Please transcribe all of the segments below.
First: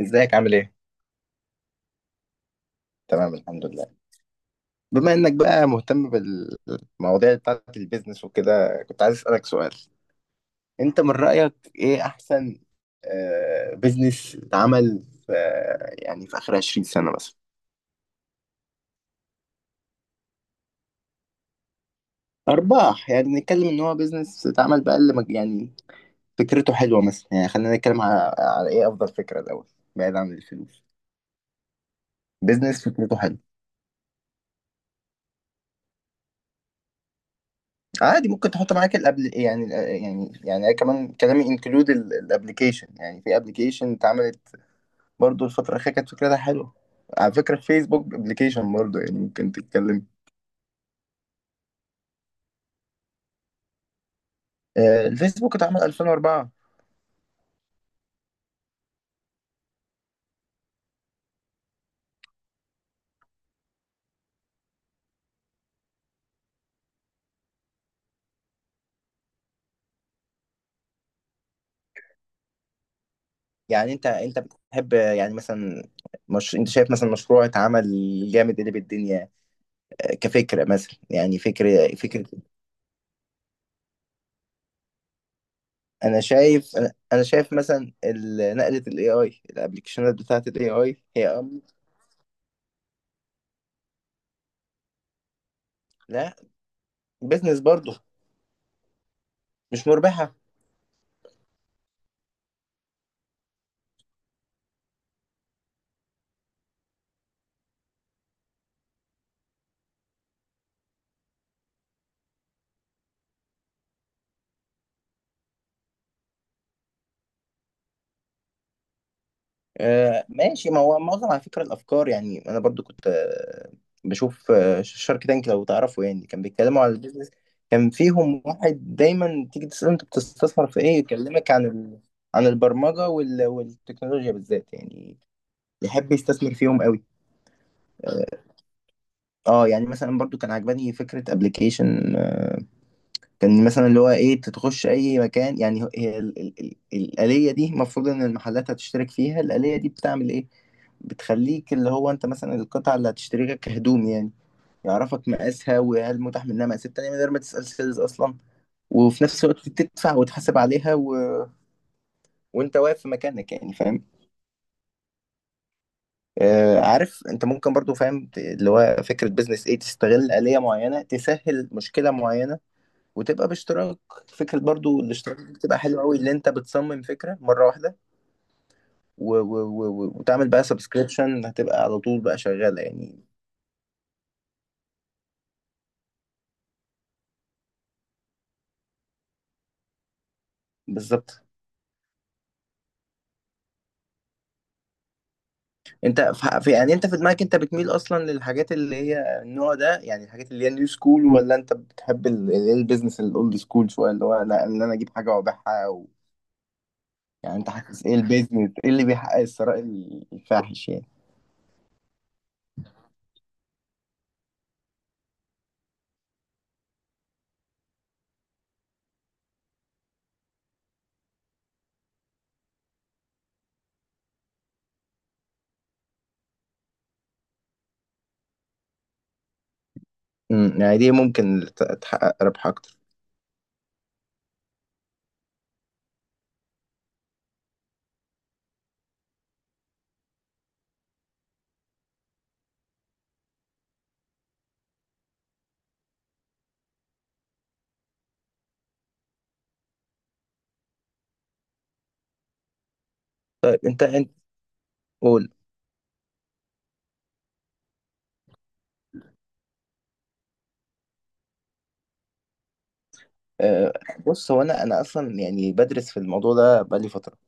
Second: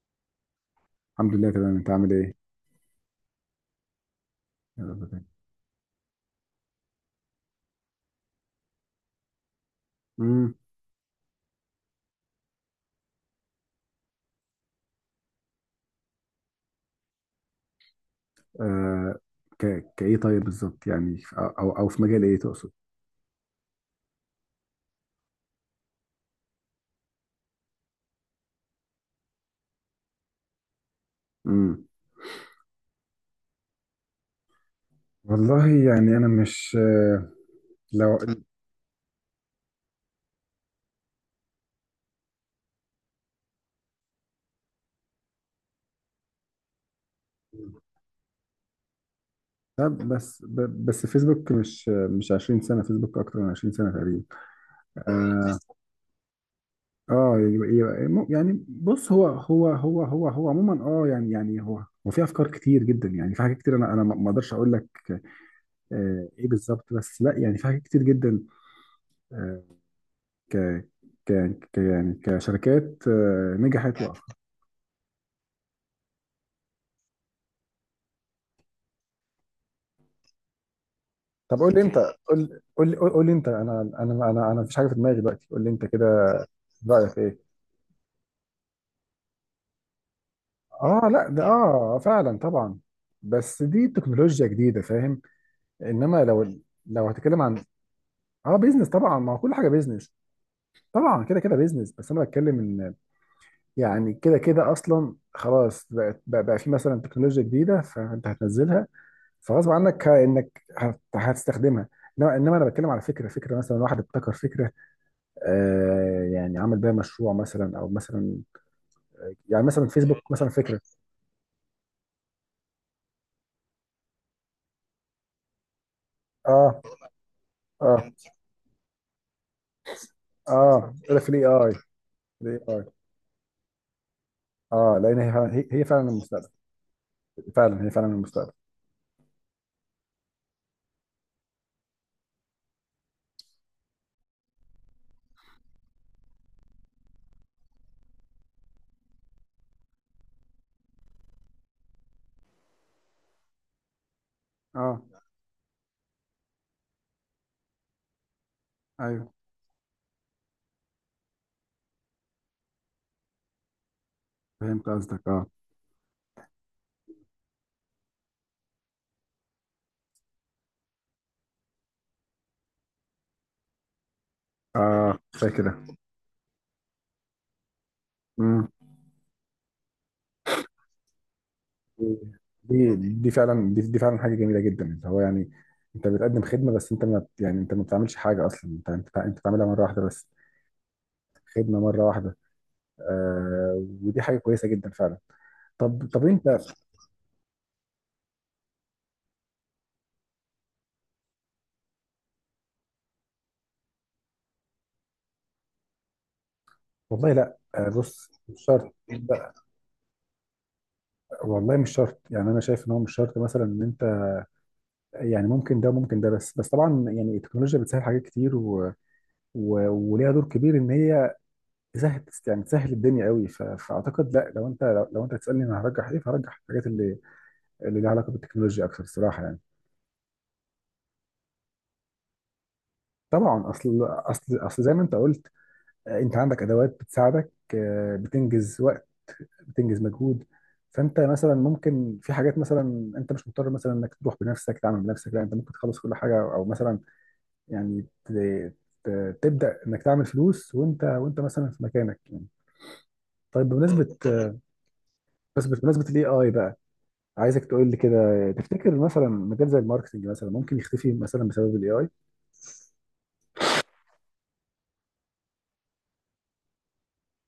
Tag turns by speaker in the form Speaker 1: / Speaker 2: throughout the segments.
Speaker 1: ازيك عامل ايه؟
Speaker 2: الحمد لله تمام، انت عامل ايه؟
Speaker 1: تمام الحمد لله.
Speaker 2: يا رب
Speaker 1: بما
Speaker 2: دايما.
Speaker 1: انك بقى مهتم بالمواضيع بتاعت البيزنس وكده كنت عايز اسألك سؤال.
Speaker 2: امم
Speaker 1: انت من رأيك ايه احسن بيزنس اتعمل في، يعني في اخر 20 سنة مثلا؟
Speaker 2: آه كايه طيب، بالظبط يعني او او أو في مجال ايه تقصد؟
Speaker 1: ارباح، يعني نتكلم ان هو بيزنس اتعمل بقى اللي يعني فكرته حلوة مثلا. يعني خلينا نتكلم على ايه افضل فكرة الاول، بعيد عن الفلوس.
Speaker 2: امم
Speaker 1: بيزنس فكرته حلوه
Speaker 2: والله يعني انا مش لو...
Speaker 1: عادي. ممكن تحط معاك الابل، يعني أنا كمان كلامي انكلود الابلكيشن. يعني في ابلكيشن اتعملت برضو الفترة الأخيرة كانت فكرتها حلوة. على فكرة، فيسبوك ابلكيشن برضو يعني ممكن تتكلم.
Speaker 2: طب بس بس فيسبوك مش 20 سنه، فيسبوك اكتر من 20 سنه تقريبا.
Speaker 1: الفيسبوك
Speaker 2: اه
Speaker 1: اتعمل 2004.
Speaker 2: اه يعني بص، هو عموما يعني هو في افكار كتير جدا، يعني في حاجات كتير. انا ما اقدرش اقول لك ايه بالظبط، بس لا يعني في حاجات كتير جدا. آه، ك ك يعني كشركات
Speaker 1: يعني
Speaker 2: نجحت
Speaker 1: انت
Speaker 2: وقفت.
Speaker 1: انت بتحب يعني مثلا، مش انت شايف مثلا مشروع اتعمل جامد اللي بالدنيا كفكرة، مثلا يعني
Speaker 2: طب قول لي
Speaker 1: فكرة
Speaker 2: انت،
Speaker 1: فكرة.
Speaker 2: قول لي انت. انا مفيش حاجه في دماغي دلوقتي، قول لي انت
Speaker 1: انا
Speaker 2: كده.
Speaker 1: شايف انا
Speaker 2: رايك
Speaker 1: أنا
Speaker 2: ايه؟
Speaker 1: شايف مثلا نقلة الاي اي، الابلكيشنات بتاعت الاي اي
Speaker 2: اه لا،
Speaker 1: هي.
Speaker 2: ده اه فعلا طبعا، بس دي تكنولوجيا جديده فاهم. انما
Speaker 1: لا،
Speaker 2: لو... لو هتكلم
Speaker 1: بيزنس
Speaker 2: عن
Speaker 1: برضو
Speaker 2: اه بيزنس طبعا، ما هو كل حاجه
Speaker 1: مش
Speaker 2: بيزنس.
Speaker 1: مربحة.
Speaker 2: طبعا كده كده بيزنس، بس انا بتكلم ان يعني كده كده اصلا خلاص بقت بقى بقى في مثلا تكنولوجيا جديده، فانت هتنزلها، فغصب عنك انك هتستخدمها. انما انا بتكلم على فكره، مثلا واحد ابتكر فكره يعني عمل بيها مشروع مثلا، او مثلا يعني مثلا فيسبوك مثلا
Speaker 1: ماشي. ما
Speaker 2: فكره.
Speaker 1: هو معظم، على فكرة، الأفكار يعني أنا برضو كنت بشوف شارك تانك. لو تعرفوا، يعني كان
Speaker 2: اه
Speaker 1: بيتكلموا على البيزنس، كان
Speaker 2: اه
Speaker 1: فيهم واحد دايما تيجي تسأله أنت بتستثمر في
Speaker 2: اه
Speaker 1: إيه
Speaker 2: إيه؟ في الاي
Speaker 1: يكلمك عن
Speaker 2: اي.
Speaker 1: عن
Speaker 2: الاي اي
Speaker 1: البرمجة والتكنولوجيا بالذات
Speaker 2: اه،
Speaker 1: يعني،
Speaker 2: لان هي فعلا هي فعلا
Speaker 1: يحب
Speaker 2: المستقبل.
Speaker 1: يستثمر فيهم قوي.
Speaker 2: فعلا هي فعلا
Speaker 1: اه.
Speaker 2: المستقبل.
Speaker 1: يعني مثلا برضو كان عجباني فكرة ابلكيشن، كان مثلا اللي هو ايه، تتخش اي مكان. يعني هي الآلية دي المفروض ان المحلات هتشترك فيها. الآلية دي بتعمل ايه؟ بتخليك، اللي هو انت مثلا القطعة اللي هتشتريها كهدوم يعني،
Speaker 2: اه
Speaker 1: يعرفك مقاسها وهل متاح منها مقاسات تانية من غير ما تسأل سيلز أصلا. وفي
Speaker 2: ايوه،
Speaker 1: نفس الوقت تدفع وتحاسب عليها وأنت واقف في مكانك يعني، فاهم.
Speaker 2: فهمت قصدك. اه
Speaker 1: آه، عارف أنت، ممكن برضو فاهم، اللي هو فكرة بيزنس إيه؟ تستغل آلية معينة تسهل مشكلة معينة وتبقى باشتراك. فكرة برضو
Speaker 2: اه
Speaker 1: الاشتراك دي بتبقى
Speaker 2: فاكره.
Speaker 1: حلوة قوي، اللي انت بتصمم فكرة مرة واحدة
Speaker 2: امم
Speaker 1: و وتعمل بقى سبسكريبشن هتبقى على طول بقى شغالة
Speaker 2: دي
Speaker 1: يعني.
Speaker 2: دي فعلا، دي فعلا حاجه جميله جدا، اللي هو يعني انت بتقدم خدمه، بس انت ما بت- يعني انت ما بتعملش حاجه اصلا. انت بتعملها مره واحده بس.
Speaker 1: بالظبط.
Speaker 2: خدمه مره واحده. آه، ودي حاجه كويسه جدا فعلا. طب
Speaker 1: انت
Speaker 2: طب انت...
Speaker 1: في يعني انت في دماغك انت بتميل اصلا للحاجات اللي هي النوع ده، يعني الحاجات اللي هي نيو سكول، ولا انت بتحب البيزنس الاولد سكول شوية، اللي هو لا، ان انا اجيب حاجة وابيعها
Speaker 2: والله
Speaker 1: يعني
Speaker 2: لا،
Speaker 1: انت
Speaker 2: آه
Speaker 1: حاسس ايه
Speaker 2: بص مش
Speaker 1: البيزنس ايه
Speaker 2: شرط.
Speaker 1: اللي بيحقق
Speaker 2: لا
Speaker 1: الثراء الفاحش يعني؟
Speaker 2: والله، مش شرط يعني. انا شايف ان هو مش شرط مثلا ان انت يعني ممكن ده وممكن ده. بس طبعا يعني التكنولوجيا بتسهل حاجات كتير وليها دور كبير، ان هي تسهل يعني تسهل الدنيا قوي. فاعتقد لا، لو انت... لو انت تسالني انا هرجح ايه، فهرجح الحاجات اللي اللي ليها علاقه بالتكنولوجيا اكثر الصراحه يعني.
Speaker 1: يعني دي ممكن تحقق ربح اكتر.
Speaker 2: طبعا، اصل زي ما انت قلت. آه، انت عندك ادوات بتساعدك آه، بتنجز وقت، بتنجز مجهود. فانت مثلا ممكن في حاجات، مثلا انت مش مضطر مثلا انك تروح بنفسك تعمل بنفسك. لا، انت ممكن تخلص كل حاجه، او مثلا يعني تبدا انك تعمل فلوس وانت مثلا في مكانك يعني. طيب،
Speaker 1: طيب انت انت قول.
Speaker 2: بمناسبه الاي اي بقى، عايزك تقول لي كده، تفتكر مثلا مجال زي الماركتنج مثلا ممكن يختفي مثلا بسبب الاي اي؟
Speaker 1: آه، بص، هو انا اصلا يعني بدرس في الموضوع ده بقالي فتره.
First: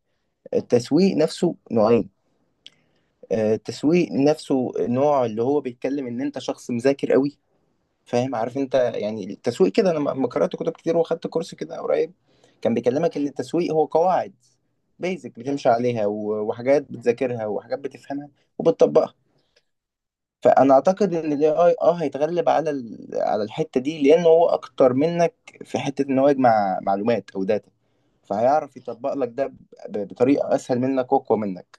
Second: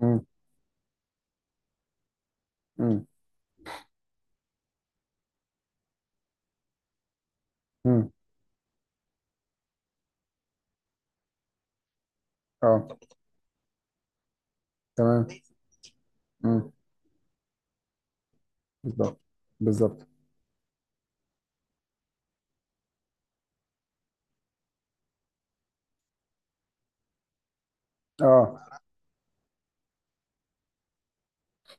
Speaker 2: امم
Speaker 1: التسويق نفسه نوعين.
Speaker 2: امم
Speaker 1: التسويق نفسه نوع اللي هو بيتكلم ان انت شخص مذاكر قوي،
Speaker 2: امم
Speaker 1: فاهم عارف انت. يعني التسويق كده، انا لما قرات كتب كتير واخدت كورس كده قريب، كان
Speaker 2: اه
Speaker 1: بيكلمك ان التسويق هو قواعد
Speaker 2: تمام.
Speaker 1: بيزك بتمشي عليها
Speaker 2: امم
Speaker 1: وحاجات بتذاكرها وحاجات بتفهمها وبتطبقها.
Speaker 2: بالظبط، بالظبط.
Speaker 1: فانا اعتقد ان الاي اي هيتغلب على على الحته دي، لان هو اكتر منك في حته ان هو يجمع معلومات او داتا.
Speaker 2: اه
Speaker 1: فهيعرف يطبق لك ده بطريقه اسهل منك واقوى منك.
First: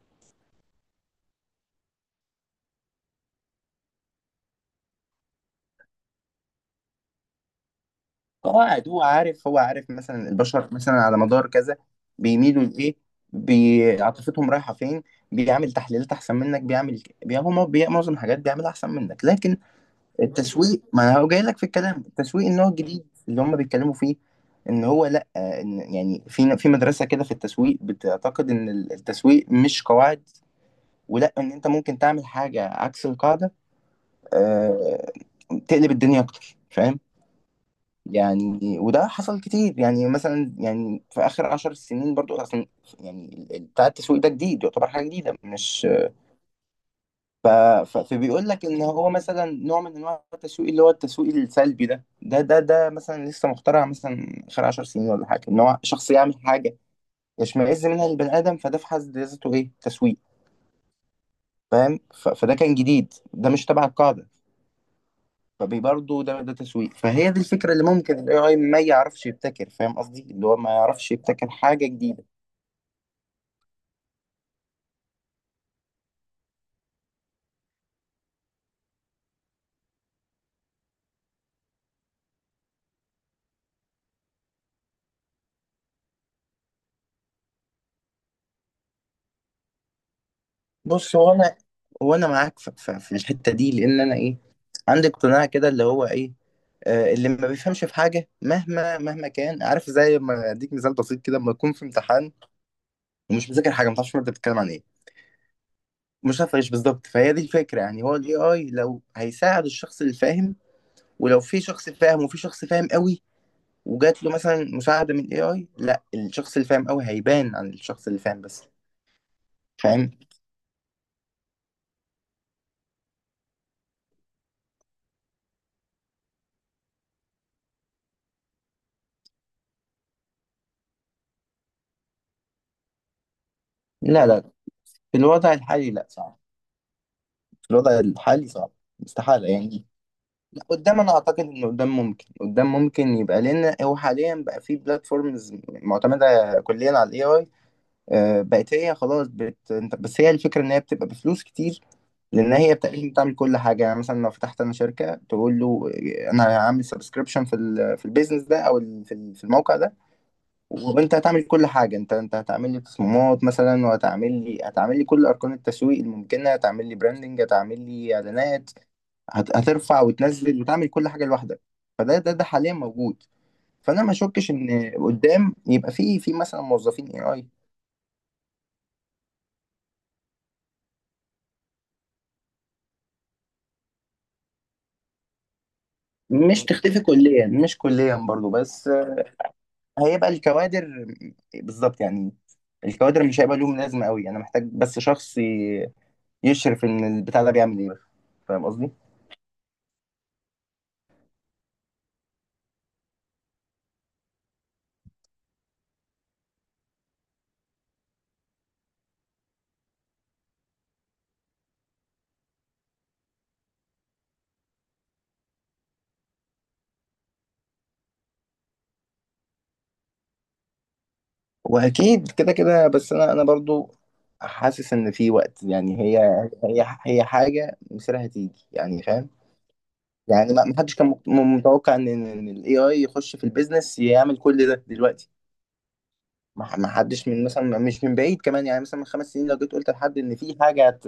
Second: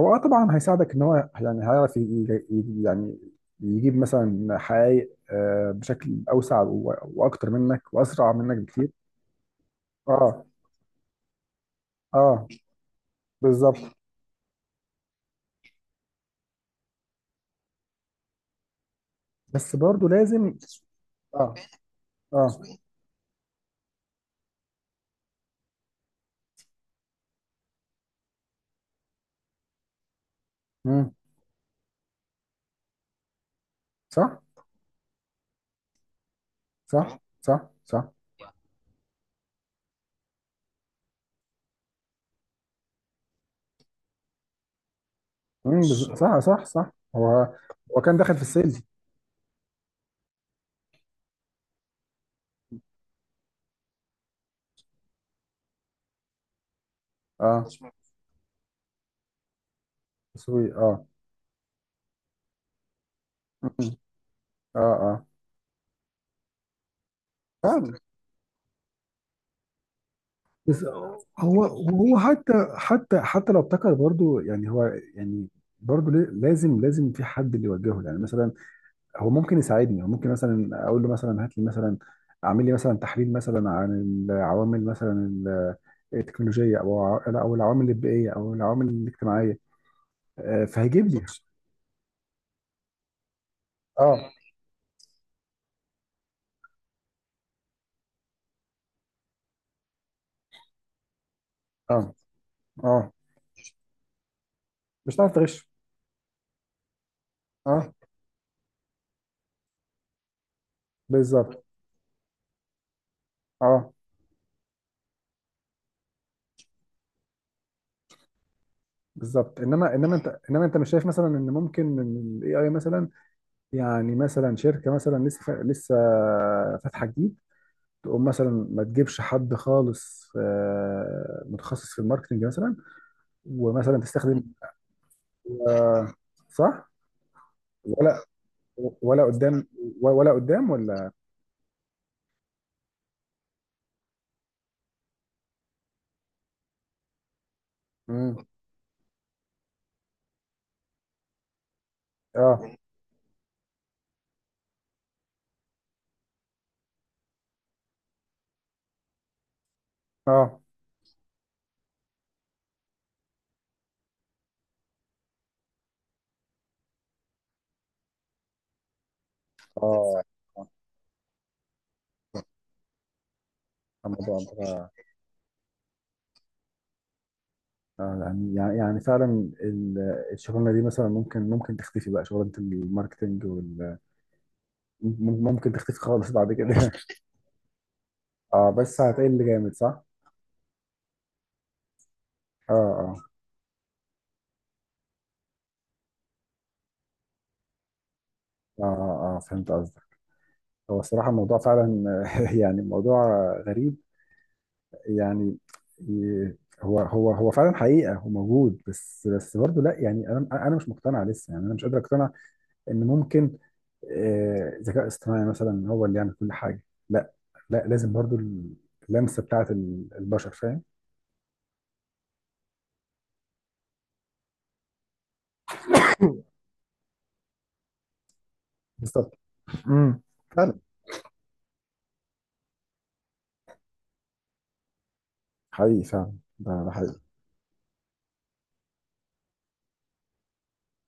Speaker 2: هو آه طبعا هيساعدك ان هو يعني هيعرف يعني يجيب مثلا حقائق آه، بشكل اوسع واكتر منك واسرع منك
Speaker 1: هو قاعد،
Speaker 2: بكتير.
Speaker 1: هو عارف، مثلا
Speaker 2: اه
Speaker 1: البشر مثلا على مدار كذا
Speaker 2: اه
Speaker 1: بيميلوا لايه،
Speaker 2: بالظبط،
Speaker 1: عاطفتهم رايحه فين. بيعمل تحليلات احسن منك، بيعمل بي... هو مو- بي... معظم الحاجات بيعملها احسن منك. لكن
Speaker 2: بس برضه لازم.
Speaker 1: التسويق، ما هو جاي
Speaker 2: اه
Speaker 1: لك في الكلام، التسويق
Speaker 2: اه
Speaker 1: النوع الجديد اللي هم بيتكلموا فيه، ان هو لا، ان يعني في مدرسه كده في التسويق بتعتقد ان التسويق مش قواعد،
Speaker 2: مم.
Speaker 1: ولا ان انت ممكن تعمل حاجه عكس القاعده.
Speaker 2: صح
Speaker 1: آه، تقلب الدنيا اكتر، فاهم؟
Speaker 2: صح.
Speaker 1: يعني وده حصل كتير يعني، مثلا يعني في اخر 10 سنين برضو اصلا، يعني بتاع التسويق ده جديد، يعتبر حاجه جديده،
Speaker 2: مم.
Speaker 1: مش...
Speaker 2: صح
Speaker 1: ف...
Speaker 2: هو هو كان داخل في
Speaker 1: فبيقول لك
Speaker 2: السيلز.
Speaker 1: ان هو مثلا نوع من انواع التسويق، اللي هو التسويق السلبي ده مثلا لسه مخترع مثلا خلال 10 سنين ولا حاجه، ان هو شخص يعمل حاجه
Speaker 2: اه
Speaker 1: يشمئز منها البني ادم، فده في حد ذاته ايه؟ تسويق.
Speaker 2: تسويق اه.
Speaker 1: فاهم؟ فده كان جديد، ده مش تبع
Speaker 2: مم.
Speaker 1: القاعده،
Speaker 2: اه اه
Speaker 1: فبرضه ده تسويق. فهي دي الفكره اللي
Speaker 2: فعلا،
Speaker 1: ممكن الاي اي ما يعرفش يبتكر. فاهم قصدي؟ اللي هو ما
Speaker 2: بس
Speaker 1: يعرفش يبتكر
Speaker 2: هو...
Speaker 1: حاجه
Speaker 2: وهو
Speaker 1: جديده.
Speaker 2: حتى حتى حتى لو ابتكر برضو يعني هو... يعني برضو لازم في حد اللي يوجهه يعني مثلا. هو ممكن يساعدني، هو ممكن مثلا اقول له مثلا هات لي مثلا، اعمل لي مثلا تحليل مثلا عن العوامل مثلا التكنولوجيه، او لا، او العوامل البيئيه او العوامل الاجتماعيه. آه، فهيجيب
Speaker 1: بص،
Speaker 2: لي...
Speaker 1: هو انا معاك في، في الحته دي، لان انا
Speaker 2: اه
Speaker 1: ايه؟ عندي اقتناع كده اللي هو ايه؟ اللي ما بيفهمش في حاجه مهما مهما كان، عارف؟ زي ما اديك مثال بسيط كده، لما يكون في
Speaker 2: اه
Speaker 1: امتحان
Speaker 2: اه
Speaker 1: ومش مذاكر حاجه، ما تعرفش الماده بتتكلم عن ايه،
Speaker 2: مش هتعرف تغش.
Speaker 1: مش عارف ايش بالظبط. فهي دي الفكره.
Speaker 2: اه
Speaker 1: يعني هو الاي اي لو هيساعد الشخص اللي فاهم، ولو في
Speaker 2: بالظبط.
Speaker 1: شخص فاهم وفي شخص فاهم قوي
Speaker 2: اه
Speaker 1: وجات له مثلا مساعده من الاي اي، لا، الشخص اللي فاهم قوي هيبان عن الشخص اللي فاهم بس،
Speaker 2: بالظبط، انما
Speaker 1: فاهم؟
Speaker 2: انما انت انما انت مش شايف مثلا ان ممكن ان الاي اي مثلا يعني، مثلا شركة مثلا لسه فاتحة جديد، تقوم مثلا ما تجيبش حد خالص آه، متخصص في الماركتنج مثلا، ومثلا
Speaker 1: لا لا،
Speaker 2: تستخدم...
Speaker 1: في الوضع الحالي لا،
Speaker 2: آه،
Speaker 1: صعب.
Speaker 2: صح.
Speaker 1: الوضع
Speaker 2: ولا...
Speaker 1: الحالي صعب،
Speaker 2: ولا
Speaker 1: استحالة
Speaker 2: قدام؟
Speaker 1: يعني.
Speaker 2: ولا
Speaker 1: لا،
Speaker 2: قدام؟
Speaker 1: قدام
Speaker 2: ولا...
Speaker 1: أنا أعتقد إن قدام ممكن، قدام ممكن يبقى، لأن هو حاليا بقى في بلاتفورمز معتمدة كليا على ال AI.
Speaker 2: مم.
Speaker 1: بقت هي خلاص بس هي الفكرة إن هي بتبقى بفلوس كتير، لأن
Speaker 2: اه
Speaker 1: هي تقريبا بتعمل كل حاجة. يعني مثلا لو فتحت أنا شركة تقول له أنا هعمل سبسكريبشن في في البيزنس ده، أو في الموقع ده،
Speaker 2: اه
Speaker 1: وأنت هتعمل كل حاجة. أنت هتعمل لي تصميمات مثلا، وهتعمل لي هتعمل لي كل أركان التسويق الممكنة، هتعمل لي براندنج، هتعمل لي إعلانات، هترفع
Speaker 2: اه
Speaker 1: وتنزل وتعمل كل حاجه لوحدك. فده ده حاليا موجود. فانا ما
Speaker 2: الموضوع
Speaker 1: اشكش
Speaker 2: آه.
Speaker 1: ان قدام يبقى في مثلا موظفين اي اي.
Speaker 2: آه، يعني يعني يعني فعلا ال- الشغلانه دي مثلا ممكن تختفي بقى. شغلانه الماركتنج وال... ممكن تختفي خالص بعد
Speaker 1: مش
Speaker 2: كده.
Speaker 1: تختفي كليا، مش كليا برضو،
Speaker 2: اه،
Speaker 1: بس
Speaker 2: بس هتقل جامد صح؟
Speaker 1: هيبقى الكوادر. بالظبط يعني.
Speaker 2: اه اه
Speaker 1: الكوادر مش هيبقى لهم لازمه قوي، انا محتاج بس شخص يشرف ان البتاع ده بيعمل ايه. فاهم قصدي؟
Speaker 2: اه آه، فهمت قصدك. هو الصراحة الموضوع فعلا يعني موضوع غريب يعني. ي- هو فعلا، حقيقة هو موجود بس. برضه لا يعني، انا مش مقتنع لسه، يعني انا مش قادر اقتنع ان ممكن آه، ذكاء اصطناعي مثلا هو اللي يعمل كل حاجة. لا. لازم برضه اللمسة بتاعت البشر فاهم.
Speaker 1: واكيد كده كده. بس انا برضو حاسس ان في وقت، يعني هي، هي حاجه مصيرها هتيجي يعني، فاهم؟
Speaker 2: بالظبط. امم
Speaker 1: يعني ما
Speaker 2: فعلا.
Speaker 1: حدش كان متوقع ان الاي اي يخش في البيزنس يعمل كل ده دلوقتي.
Speaker 2: حقيقي فعلا. ده
Speaker 1: ما
Speaker 2: ده حقيقي.
Speaker 1: حدش من مثلا، مش من بعيد كمان، يعني مثلا من 5 سنين لو جيت قلت لحد ان في حاجه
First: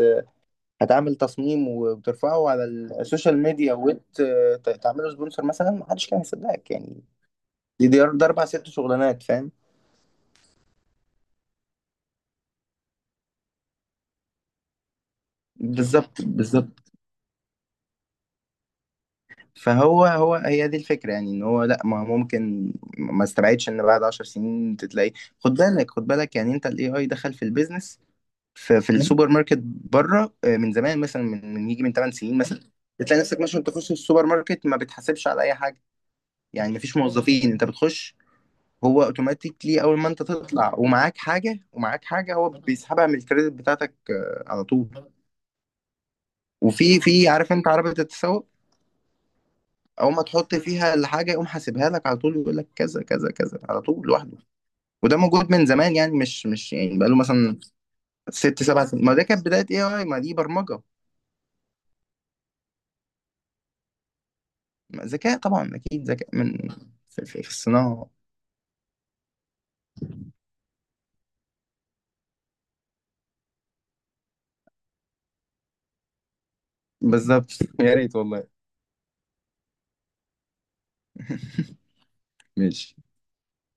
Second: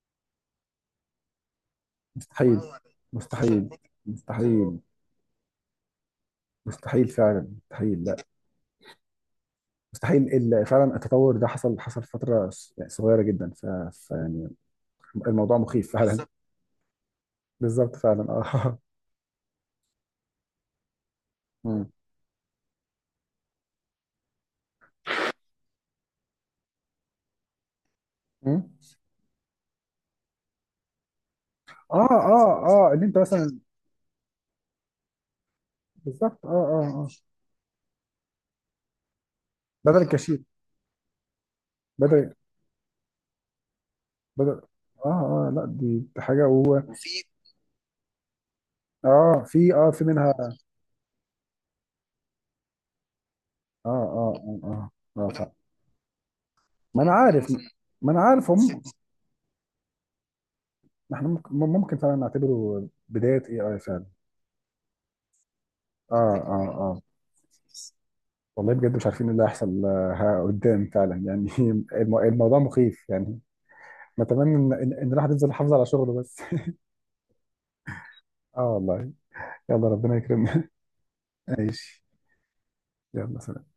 Speaker 1: هتعمل تصميم وترفعه
Speaker 2: مستحيل.
Speaker 1: على السوشيال
Speaker 2: مستحيل.
Speaker 1: ميديا
Speaker 2: مستحيل.
Speaker 1: وتعمله سبونسر مثلا، ما حدش كان هيصدقك يعني.
Speaker 2: مستحيل فعلا،
Speaker 1: دي دي
Speaker 2: مستحيل.
Speaker 1: ده اربع ست شغلانات، فاهم؟
Speaker 2: مستحيل فعلا التطور ده حصل، حصل في فتره يعني صغيره جدا. ف... ف يعني الموضوع مخيف فعلا،
Speaker 1: بالظبط
Speaker 2: بالظبط.
Speaker 1: بالظبط.
Speaker 2: بالظبط فعلا اه.
Speaker 1: فهو هو هي دي الفكره، يعني ان هو لا،
Speaker 2: مم.
Speaker 1: ما هو ممكن، ما استبعدش ان بعد 10 سنين تلاقي. خد بالك خد بالك، يعني انت الاي اي دخل في البيزنس،
Speaker 2: مم.
Speaker 1: في السوبر ماركت بره من زمان، مثلا من يجي من
Speaker 2: اه
Speaker 1: 8
Speaker 2: بالظبط،
Speaker 1: سنين مثلا،
Speaker 2: ان انت
Speaker 1: بتلاقي نفسك
Speaker 2: مثلا.
Speaker 1: مثلا تخش السوبر ماركت، ما بتحاسبش على اي حاجه.
Speaker 2: بالظبط،
Speaker 1: يعني مفيش موظفين، انت بتخش، هو اوتوماتيكلي
Speaker 2: بدل
Speaker 1: اول
Speaker 2: بالظبط
Speaker 1: ما انت
Speaker 2: الكشيك.
Speaker 1: تطلع ومعاك حاجه ومعاك حاجه
Speaker 2: بدل
Speaker 1: هو بيسحبها من الكريدت بتاعتك
Speaker 2: بدل
Speaker 1: على طول.
Speaker 2: اه. اه لا دي، دي حاجه و...
Speaker 1: وفي عارف انت عربيه التسوق؟
Speaker 2: اه في، اه في
Speaker 1: اول ما
Speaker 2: منها اه.
Speaker 1: تحط فيها الحاجه يقوم حاسبها لك على طول، يقول لك كذا كذا كذا على طول لوحده.
Speaker 2: اه, آه.
Speaker 1: وده
Speaker 2: وده
Speaker 1: موجود
Speaker 2: فعلا،
Speaker 1: من زمان يعني، مش يعني
Speaker 2: ما انا
Speaker 1: بقاله
Speaker 2: وده عارف
Speaker 1: مثلا
Speaker 2: مثلا، ما انا عارف
Speaker 1: ست
Speaker 2: هم.
Speaker 1: سبع سنين. ما ده كانت بدايه اي اي، ما دي برمجه،
Speaker 2: احنا ممكن، فعلا نعتبره بدايه اي اي فعلا.
Speaker 1: ذكاء. طبعا اكيد
Speaker 2: اه
Speaker 1: ذكاء
Speaker 2: اه
Speaker 1: من،
Speaker 2: اه
Speaker 1: في، في الصناعه.
Speaker 2: والله، بجد مش عارفين ايه اللي هيحصل آه، قدام فعلا يعني. الموضوع مخيف يعني. نتمنى ان ان إن الواحد يفضل يحافظ على شغله بس.
Speaker 1: بالظبط يا ريت والله.
Speaker 2: اه والله. يلا ربنا يكرمنا. ماشي.
Speaker 1: ماشي.
Speaker 2: يلا سلام.